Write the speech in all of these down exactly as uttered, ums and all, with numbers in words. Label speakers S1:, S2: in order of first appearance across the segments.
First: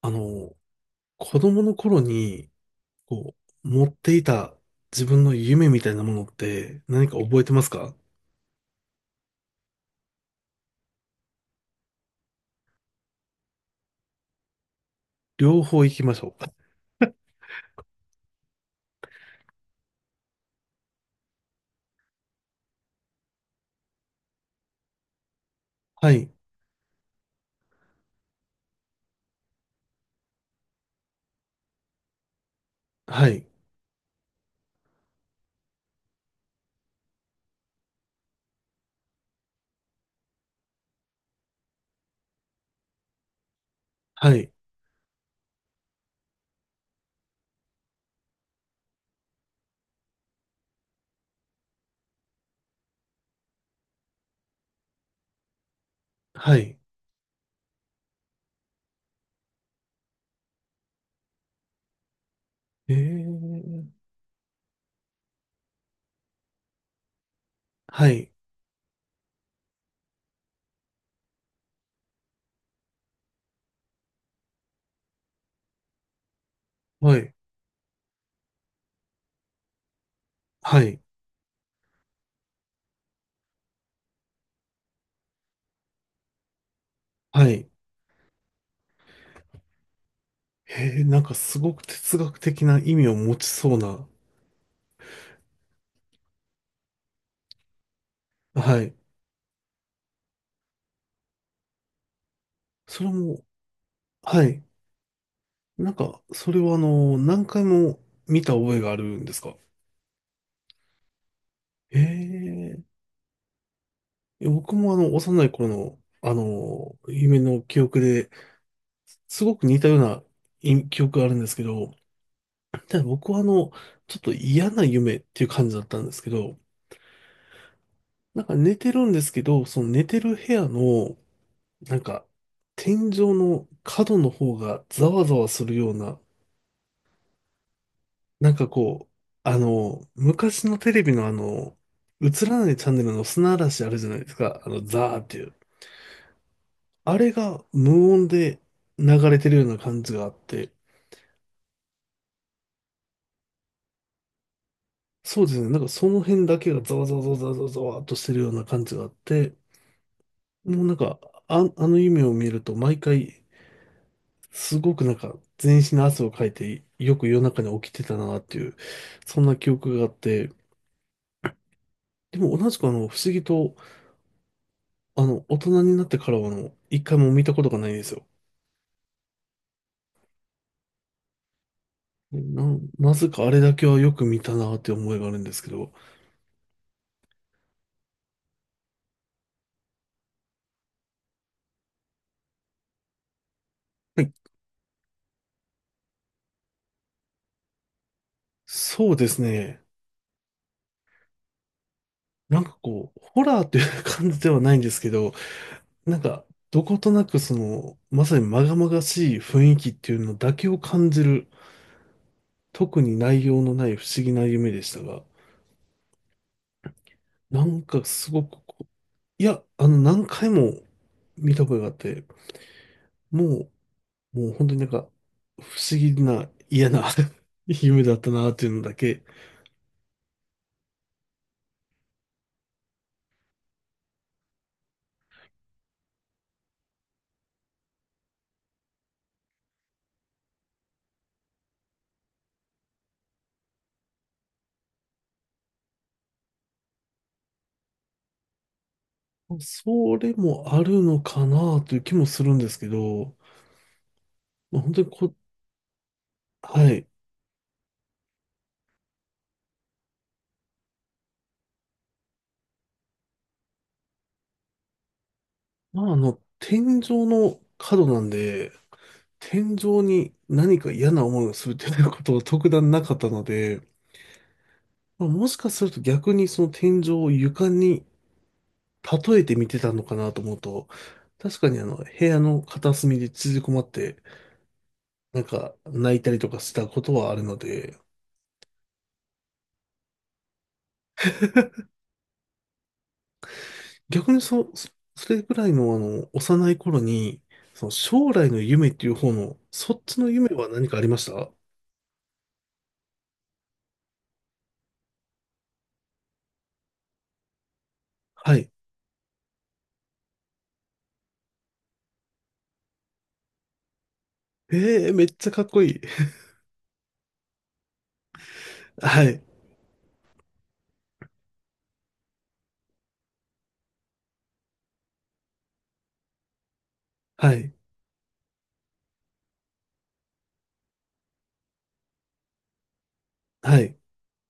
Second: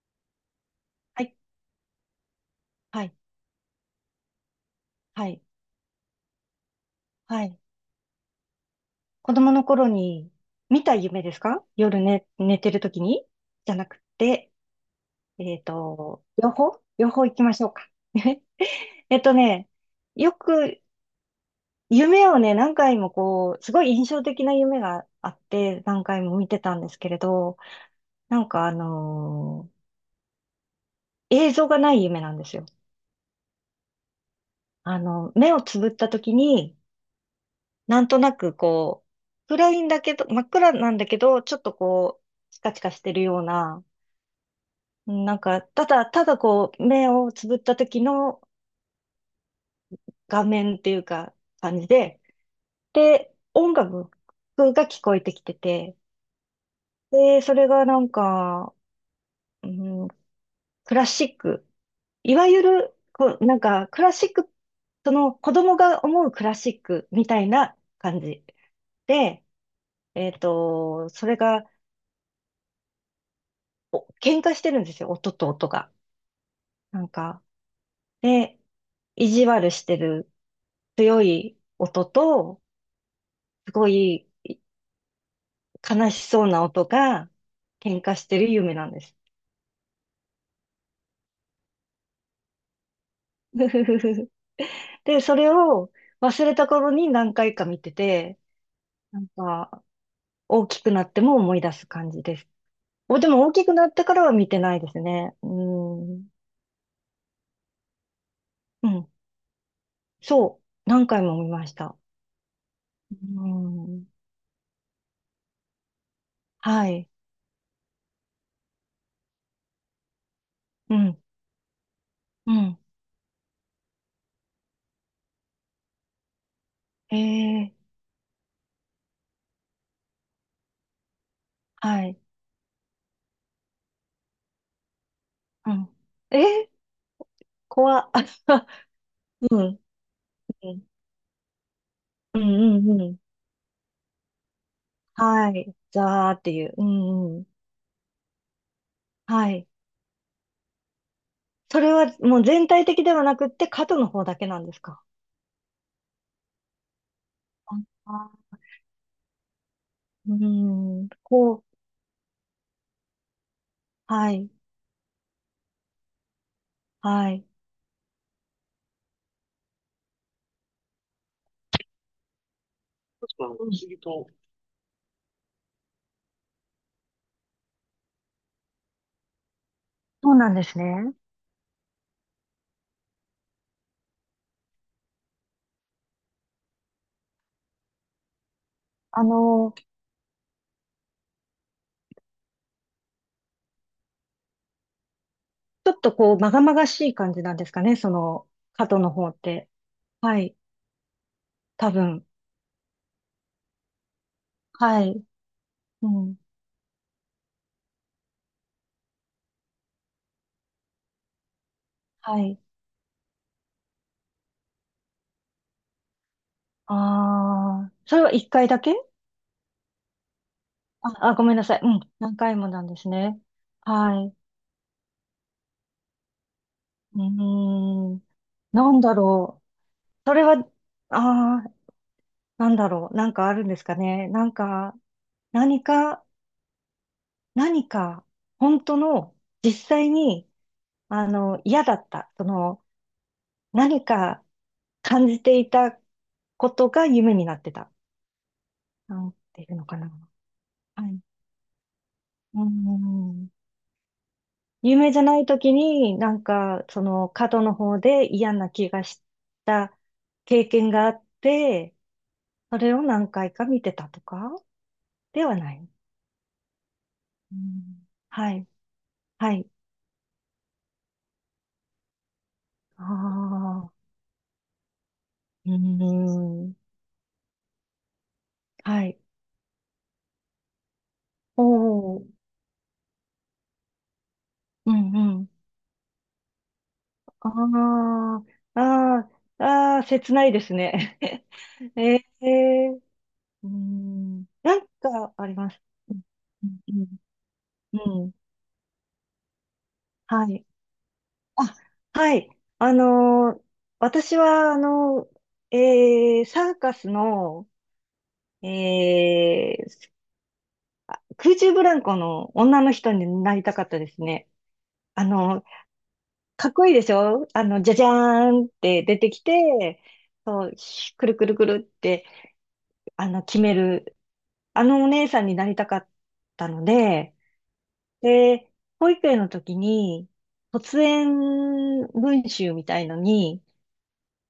S1: あの、
S2: はい、
S1: 子供の頃に、
S2: はい、
S1: こう、持っていた自分
S2: は
S1: の
S2: い、
S1: 夢みたいなものって何か覚え
S2: は
S1: て
S2: い。
S1: ますか？
S2: 子供の頃に見た夢ですか？夜寝、寝てる時にじゃなくて、え
S1: 両
S2: っ
S1: 方行きまし
S2: と、
S1: ょう。
S2: 両方両方行きましょうか。えっとね、よく夢をね、何回もこう、すごい印象的な夢があって、何
S1: は
S2: 回
S1: い、
S2: も見てたんですけれど、なんかあのー映像がない夢なんですよ。
S1: はい、
S2: あの、目をつぶった時に、なんとなくこう、暗いんだけど、真っ暗なんだけど、ちょっとこう、チカチカしてるような、
S1: はい、
S2: うんなんか、ただ、ただこう、目をつぶった時の画面っていうか、感じで、で、音楽が聞こえてきてて、
S1: はい。
S2: で、それがなんか、うん、クラシック、いわゆ
S1: え
S2: る、こう、なん
S1: ー、
S2: か、クラシック、その子供が思うクラシックみたいな
S1: は
S2: 感
S1: い、
S2: じで、えっと、それが、お喧嘩してるんですよ、音と音が。なん
S1: はい、
S2: か、で、意地悪してる
S1: はい、
S2: 強い音と、すごい悲しそうな音が
S1: はい。
S2: 喧嘩してる夢なんです。
S1: えー、なんかすごく哲学的な意味を持ち
S2: ふ
S1: そう
S2: ふふ
S1: な。
S2: ふで、それを忘れた頃に何回か見てて、
S1: はい。
S2: なんか、大きくなっても思い出す感じです。
S1: それ
S2: お、で
S1: も、
S2: も大きくなってからは
S1: は
S2: 見て
S1: い。
S2: ないですね。う
S1: なんか、
S2: ん。
S1: それはあの、何回も見た覚え
S2: う
S1: がある
S2: ん。
S1: んですか？
S2: そう。何回も見ました。
S1: えー、
S2: うん。
S1: いや僕もあの、幼い頃の、あ
S2: は
S1: の、
S2: い。
S1: 夢の記憶で、すごく似たようない
S2: う
S1: 記憶
S2: ん。
S1: があるんですけど、
S2: うん。
S1: ただ僕はあの、ちょっと嫌な夢っていう感じだったんですけど、
S2: ええ
S1: なんか寝てるんですけど、その寝てる部屋の、なん
S2: はい。
S1: か、天井の角の方がざわざわす
S2: う
S1: る
S2: ん。
S1: ような、
S2: え怖っ。
S1: なんか こう、あ
S2: うん。
S1: の、昔
S2: う
S1: の
S2: ん。
S1: テレビのあの、
S2: うん
S1: 映らない
S2: う
S1: チャン
S2: ん
S1: ネ
S2: う
S1: ル
S2: ん。
S1: の砂嵐あるじゃないですか、あの、ザーってい
S2: は
S1: う。
S2: い。ザーっていう。う
S1: あれ
S2: んうん。
S1: が無音で流れて
S2: は
S1: るよ
S2: い。
S1: うな感じがあって、
S2: それはもう全体的ではなくって、角の方だけなんですか？
S1: そうですね、なんかその辺だけがざわざわざわざわざわざわっとしてる
S2: あ
S1: ような感じがあって、
S2: う
S1: もうなん
S2: ん。
S1: か、
S2: こ
S1: あ、
S2: う。
S1: あの夢を見ると毎回、
S2: はい。
S1: すごくなんか全身の汗をかいて、よく
S2: は
S1: 夜
S2: い。
S1: 中に起きてたなっていう、そんな記憶があって、でも同じくあの、不思議と、
S2: と、
S1: あの、大人になってからはあの、一回も見たことがないんですよ。
S2: そうなんですね。
S1: な、なぜかあれだけはよく見たなって思いがあるんですけど、
S2: あの、
S1: はい。
S2: ちょっとこう、まがまがしい感じなんですかね、その、角の
S1: そうで
S2: 方っ
S1: す
S2: て。
S1: ね。
S2: はい。多分。
S1: なんかこう、ホラーという感じではないんです
S2: は
S1: け
S2: い。
S1: ど、
S2: う
S1: なん
S2: ん。
S1: か、どことなくその、まさに禍々しい雰囲気っていうのだけを感じる、
S2: はい。
S1: 特に内容のない不思議な夢でしたが、なん
S2: ああ。
S1: か
S2: それ
S1: す
S2: は
S1: ご
S2: 一
S1: く
S2: 回
S1: こ
S2: だ
S1: う、
S2: け
S1: いや、あの、何回も
S2: あ、あ、ごめ
S1: 見
S2: んな
S1: たこ
S2: さい。
S1: とが
S2: う
S1: あっ
S2: ん。
S1: て、
S2: 何回もなんですね。
S1: も
S2: はい。
S1: う、もう本当になんか、不思議な、嫌な
S2: う
S1: 夢だ
S2: ー
S1: っ
S2: ん。
S1: たなっていうの
S2: な
S1: だ
S2: んだ
S1: け、
S2: ろう。それは、ああ、なんだろう。なんかあるんですかね。なんか、何か、何か、本当の、実際に、あの、嫌だった。その、何か感じていたことが夢になってた。なんていうのかな。
S1: それもある
S2: は
S1: の
S2: い。
S1: かなという気もするん
S2: うー
S1: ですけど、
S2: ん。
S1: まあ本
S2: 有
S1: 当に
S2: 名じゃ
S1: こ、
S2: ない時に、なんか、
S1: は
S2: そ
S1: い。
S2: の、角の方で嫌な気がした経験があって、それを何回か見てたとかではない。
S1: まあ、あの、天井
S2: う
S1: の角
S2: ん、
S1: なん
S2: はい、
S1: で、
S2: はい。
S1: 天井に何か嫌な思いをするということは特段な
S2: あ
S1: かったので、
S2: あ、
S1: まあ、もしか
S2: う
S1: すると逆にその
S2: ん、
S1: 天井を床に
S2: はい。
S1: 例えて見てたのかなと思うと、確
S2: お
S1: かにあの、部
S2: お、
S1: 屋の片隅で縮こまって、
S2: うん、う
S1: なん
S2: ん。
S1: か泣いたりとかしたことはあるので、
S2: ああ、ああ、ああ、切ないですね。ええ、う
S1: 逆に
S2: ん、
S1: そ、
S2: なん
S1: そそ
S2: か
S1: れ
S2: あ
S1: ぐ
S2: り
S1: ら
S2: ま
S1: い
S2: す。
S1: のあ
S2: うん、
S1: の、幼い頃に、その
S2: うん、うん。う
S1: 将
S2: ん
S1: 来の夢っていう方の、そっちの
S2: は
S1: 夢
S2: い。
S1: は何かありました？
S2: あ、はい。あのー私は、あのーえーサーカスの、
S1: は
S2: え
S1: い。
S2: ー空中ブランコの女の人になりたかったですね。
S1: ええ、
S2: あ
S1: めっちゃか
S2: の、
S1: っこいい。
S2: かっこいいでしょあの、じゃじゃーんっ て出
S1: は
S2: てき
S1: い。
S2: て、そう、ひくるくるくるって、あの、決める、あのお姉さんになりたかったので、
S1: はい。
S2: で、保育園の時に、卒園文集みたいのに、
S1: はい。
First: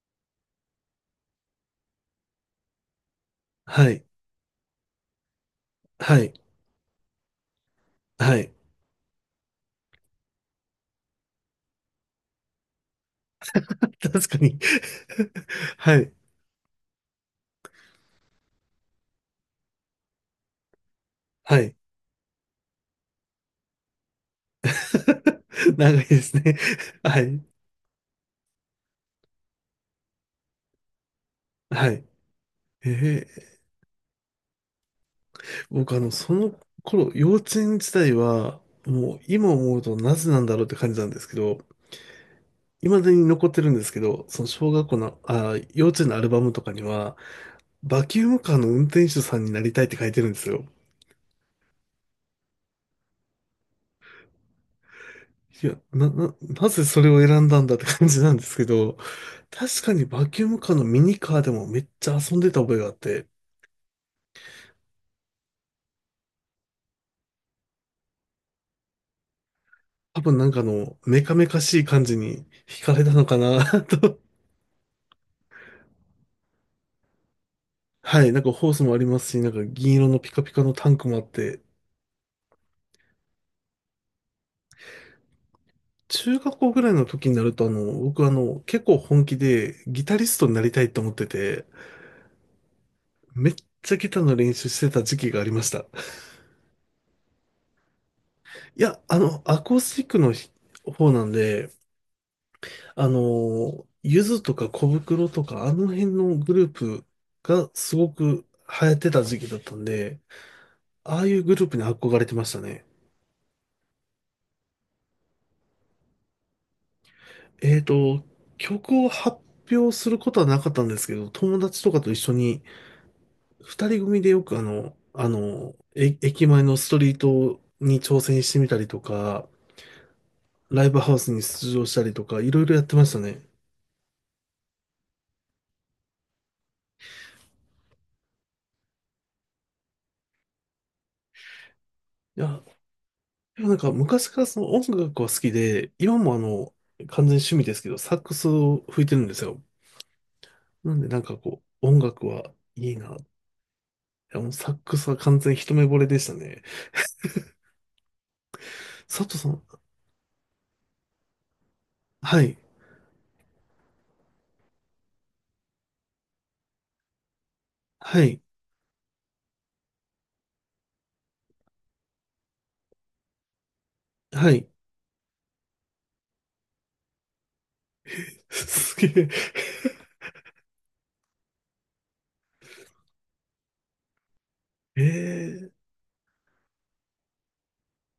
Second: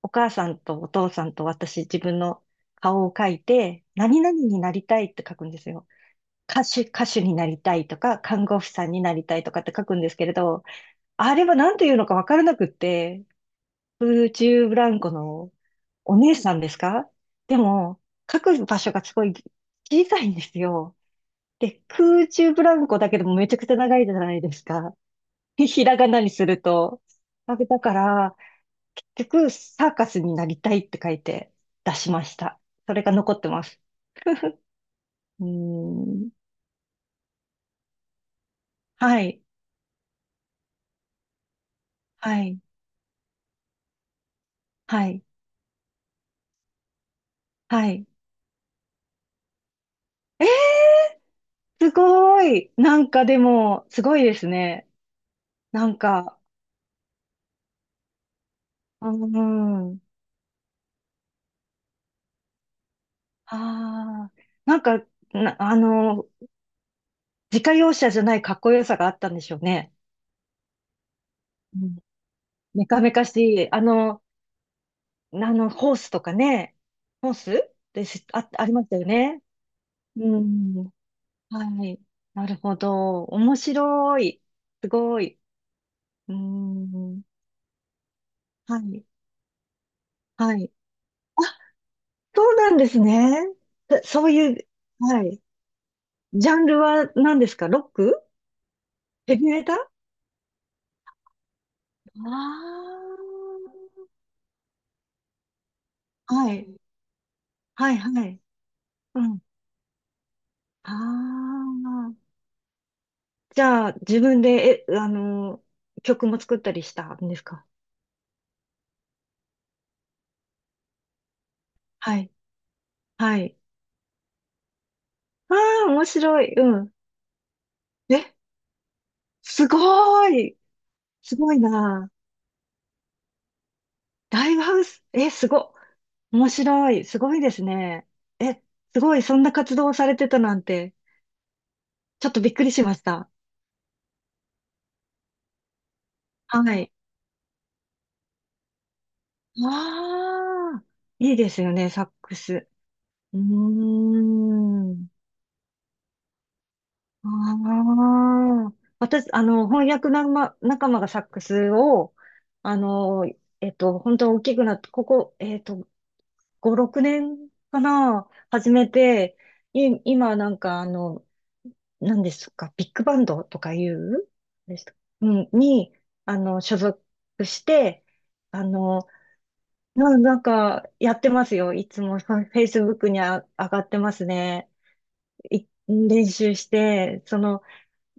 S2: お母さんとお父さんと私、自分の顔を書いて、
S1: はい。
S2: 何々になりたいって書くんですよ。
S1: はい。
S2: 歌手、歌手になりたいとか、
S1: は
S2: 看
S1: い。
S2: 護婦さんになりたいとかって書くんですけれど、あれは何て言うのか分からなくって、
S1: 確
S2: 空
S1: かに。
S2: 中ブランコの
S1: はい。
S2: お姉さんですか？でも、書く場所がすごい小さいんですよ。
S1: はい。
S2: で、空中ブランコだけでもめちゃくちゃ長いじゃないですか。ひら
S1: 長い
S2: がな
S1: で
S2: に
S1: す
S2: す
S1: ね。
S2: ると。
S1: はい。
S2: だから、結局、サーカスになりたいって書いて
S1: は
S2: 出
S1: い。
S2: しました。
S1: え
S2: それが残って
S1: ー、
S2: ます。うー
S1: 僕あの、そ
S2: ん。
S1: の頃、幼稚園時代は、もう
S2: はい。
S1: 今思うとなぜなんだろうって感じなんですけど、
S2: はい。
S1: 未だに残ってるんですけど、その小学校
S2: は
S1: の、
S2: い。
S1: あー、幼稚園のアルバムとかには、
S2: は
S1: バ
S2: い。
S1: キュームカーの運転手さんになりたいって書いてるんですよ。
S2: すごい。なんかでも、すごいですね。
S1: いや、
S2: なん
S1: な、な、
S2: か、
S1: なぜそれを選んだんだって感じなんですけど、
S2: うー
S1: 確か
S2: ん。
S1: にバキュームカーのミニカーでもめっちゃ遊んでた覚えがあって、
S2: ああ。なんか、な、あの、自家用車じゃないかっこよさがあったんでしょうね。
S1: 多分なんかあの、メカメカしい
S2: うん。
S1: 感じに惹
S2: メ
S1: か
S2: カ
S1: れた
S2: メカ
S1: のか
S2: し
S1: な
S2: い。あ
S1: と。
S2: の、あの、ホースとかね。ホースで
S1: は
S2: す、
S1: い、なん
S2: あ、
S1: か
S2: あ
S1: ホー
S2: り
S1: ス
S2: まし
S1: も
S2: た
S1: あり
S2: よ
S1: ますし、
S2: ね。
S1: なんか銀色の
S2: う
S1: ピカピカの
S2: ん。
S1: タンクもあって、
S2: はい。なるほど。面白い。すごい。うー
S1: 中学校ぐらいの
S2: ん。
S1: 時になるとあの、僕あの、
S2: は
S1: 結構
S2: い。
S1: 本気でギタリストに
S2: は
S1: なり
S2: い。
S1: たいと思って
S2: あ、
S1: て、
S2: そうなんですね。
S1: めっちゃ
S2: そ
S1: ギター
S2: そう
S1: の練
S2: いう、
S1: 習してた時
S2: は
S1: 期が
S2: い。
S1: ありました。
S2: ジャンルは何ですか？ロック
S1: いや、あ
S2: ヘ
S1: の、
S2: ビ
S1: ア
S2: メタ
S1: コー
S2: あ
S1: スティックの方なんで、あ
S2: あ
S1: の、ゆずとか小袋とか、あの辺
S2: ー。
S1: の
S2: は
S1: グ
S2: い。
S1: ループが
S2: は
S1: す
S2: い、
S1: ご
S2: はい。
S1: く流行って
S2: う
S1: た時
S2: ん。
S1: 期だったんで、ああいう
S2: あ
S1: グループに憧れて
S2: あ。
S1: ましたね。
S2: じゃあ、自分で、え、あの、曲も作ったりしたんですか？
S1: えっと、曲を発表することはなかったんですけど、友達とかと一
S2: はい。
S1: 緒に、
S2: はい。
S1: 二人組でよくあの、あ
S2: あ
S1: の、
S2: あ、面
S1: え
S2: 白
S1: 駅
S2: い。
S1: 前の
S2: う
S1: ス
S2: ん。
S1: トリートに挑
S2: え、
S1: 戦してみたりとか、
S2: すごい。
S1: ライブハウス
S2: す
S1: に
S2: ごい
S1: 出場した
S2: な。
S1: りとか、いろいろやってましたね。
S2: ライブハウス、え、すご、面白い、すごいですね。え、すごい、そんな活動をされてたなんて、ちょっ
S1: い
S2: とびっ
S1: や
S2: くりしました。
S1: でもなんか昔からその音楽は好きで、今もあ
S2: は
S1: の、
S2: い。
S1: 完全に趣味ですけど、サックスを吹いてるんですよ。
S2: わあ、
S1: なんでなん
S2: い
S1: か
S2: いで
S1: こ
S2: すよ
S1: う、
S2: ね、
S1: 音
S2: サッ
S1: 楽
S2: ク
S1: は
S2: ス。
S1: いいな。い
S2: うー
S1: やもうサックス
S2: ん。
S1: は完全に一目惚れでしたね。
S2: ああ、
S1: 佐
S2: 私、
S1: 藤
S2: あ
S1: さん、
S2: の、翻訳仲間、仲間がサックスを、
S1: はい、
S2: あの、えっと、本当大きくなって、ここ、えっと、ご、ろくねんか
S1: は
S2: な、
S1: い、
S2: 始めて、い、今なんか、あの、何ですか、ビッグバンドとかいう
S1: はい。
S2: です、うん、に、あの、所属して、あ
S1: す
S2: の、
S1: げ
S2: な、なんか、やってますよ。いつも、フェイスブックにあ、上がってますね。
S1: え。え
S2: い
S1: ー、
S2: 練習して、その、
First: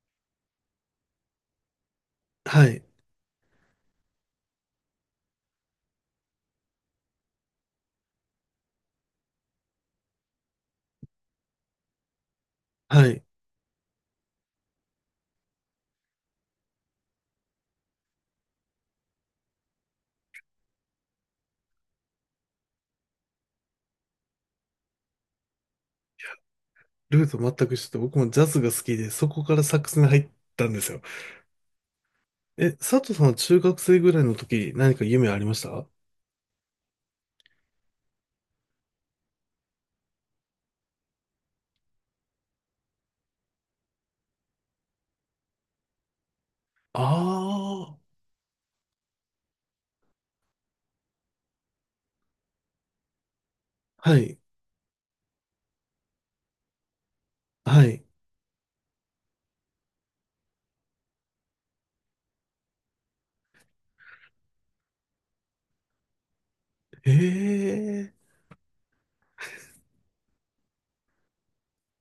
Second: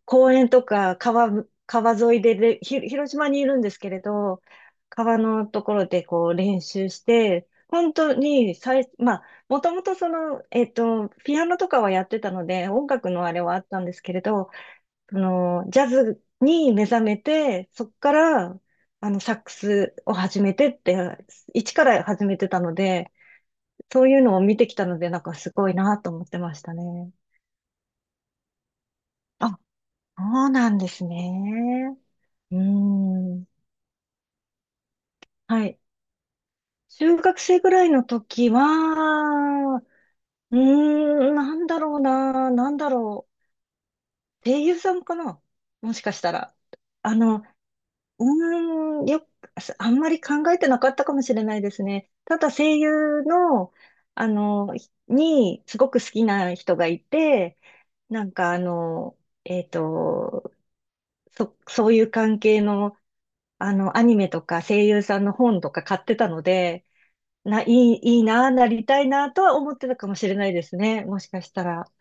S2: 公園とか、川、川沿いでれ
S1: は
S2: ひ、
S1: い、
S2: 広島にいるんですけれど、川のところでこう練習して、本当に最、まあ、もともとその、えっと、ピアノとかはやってたので、音
S1: は
S2: 楽
S1: い。
S2: のあれはあったんですけれど、その、ジャズに目覚めて、そっから、あの、サックスを始めてって、一から始めてたので、そういうのを見てきたので、なんかすごいなと思ってましたね。
S1: ルート全く一緒で、僕もジャズが好きで、そこか
S2: あ、
S1: らサックスに入っ
S2: そう
S1: た
S2: な
S1: ん
S2: ん
S1: で
S2: で
S1: すよ。
S2: すね。うー
S1: え、佐藤さんは
S2: ん。
S1: 中学生ぐらいの時、何か夢ありまし
S2: はい。
S1: た？
S2: 中学生ぐらいの時は、うーん、なんだろうな、なんだろう。声優さんかな、もしかしたら。あの、
S1: ああ、
S2: うーん、よく、あんまり考えてなかったかもしれないですね。ただ声優の、
S1: は
S2: あ
S1: い、
S2: の、に、すごく好きな人がいて、
S1: はい。
S2: なんかあの、えっと、そ、そういう関係の、あの、アニメとか声優さんの本とか買ってたので、な、い
S1: え
S2: い、
S1: え、
S2: いいな、なりたいな、とは思ってたかもしれないですね。もしかしたら。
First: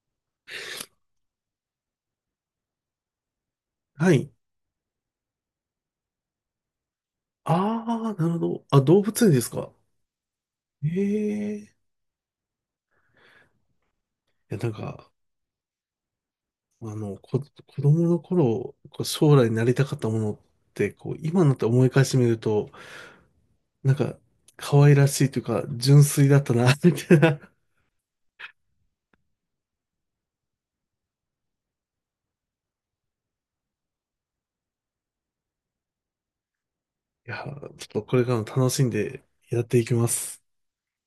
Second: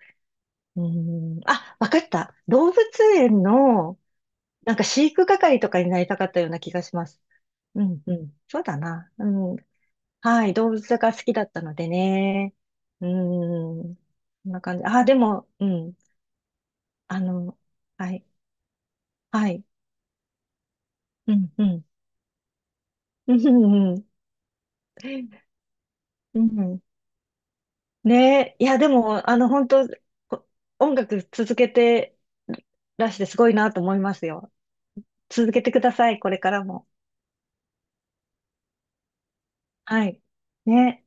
S2: うーん。あ、わかった。動物園の、
S1: はい。
S2: なんか飼育係とかになりたかったような気がします。う
S1: ああ、
S2: ん、う
S1: なる
S2: ん。
S1: ほ
S2: そう
S1: ど。
S2: だ
S1: あ、動
S2: な。
S1: 物
S2: う
S1: 園です
S2: ん。
S1: か。
S2: はい。動
S1: え
S2: 物が好きだっ
S1: え、
S2: たの
S1: い
S2: でね。うん。こん
S1: や、
S2: な
S1: なん
S2: 感じ。あ、
S1: か、
S2: でも、うん。
S1: あの、
S2: あ
S1: こ、
S2: の、
S1: 子供
S2: は
S1: の
S2: い。
S1: 頃、こう将来
S2: は
S1: にな
S2: い。
S1: りたかったものって、こう、
S2: う
S1: 今に
S2: ん、
S1: なって
S2: う
S1: 思
S2: ん。
S1: い返してみると、
S2: うん、
S1: な
S2: う
S1: ん
S2: ん。
S1: か、可愛らしいというか、純粋だ
S2: う
S1: ったな、
S2: ん
S1: みたいな。
S2: ねえ、いや、でも、あの、本当、こ音楽続けてらしてすごいなと思いますよ。続けてください、これからも。
S1: いや、ちょっとこれからも楽しんでやっていき
S2: は
S1: ま
S2: い。
S1: す。
S2: ね。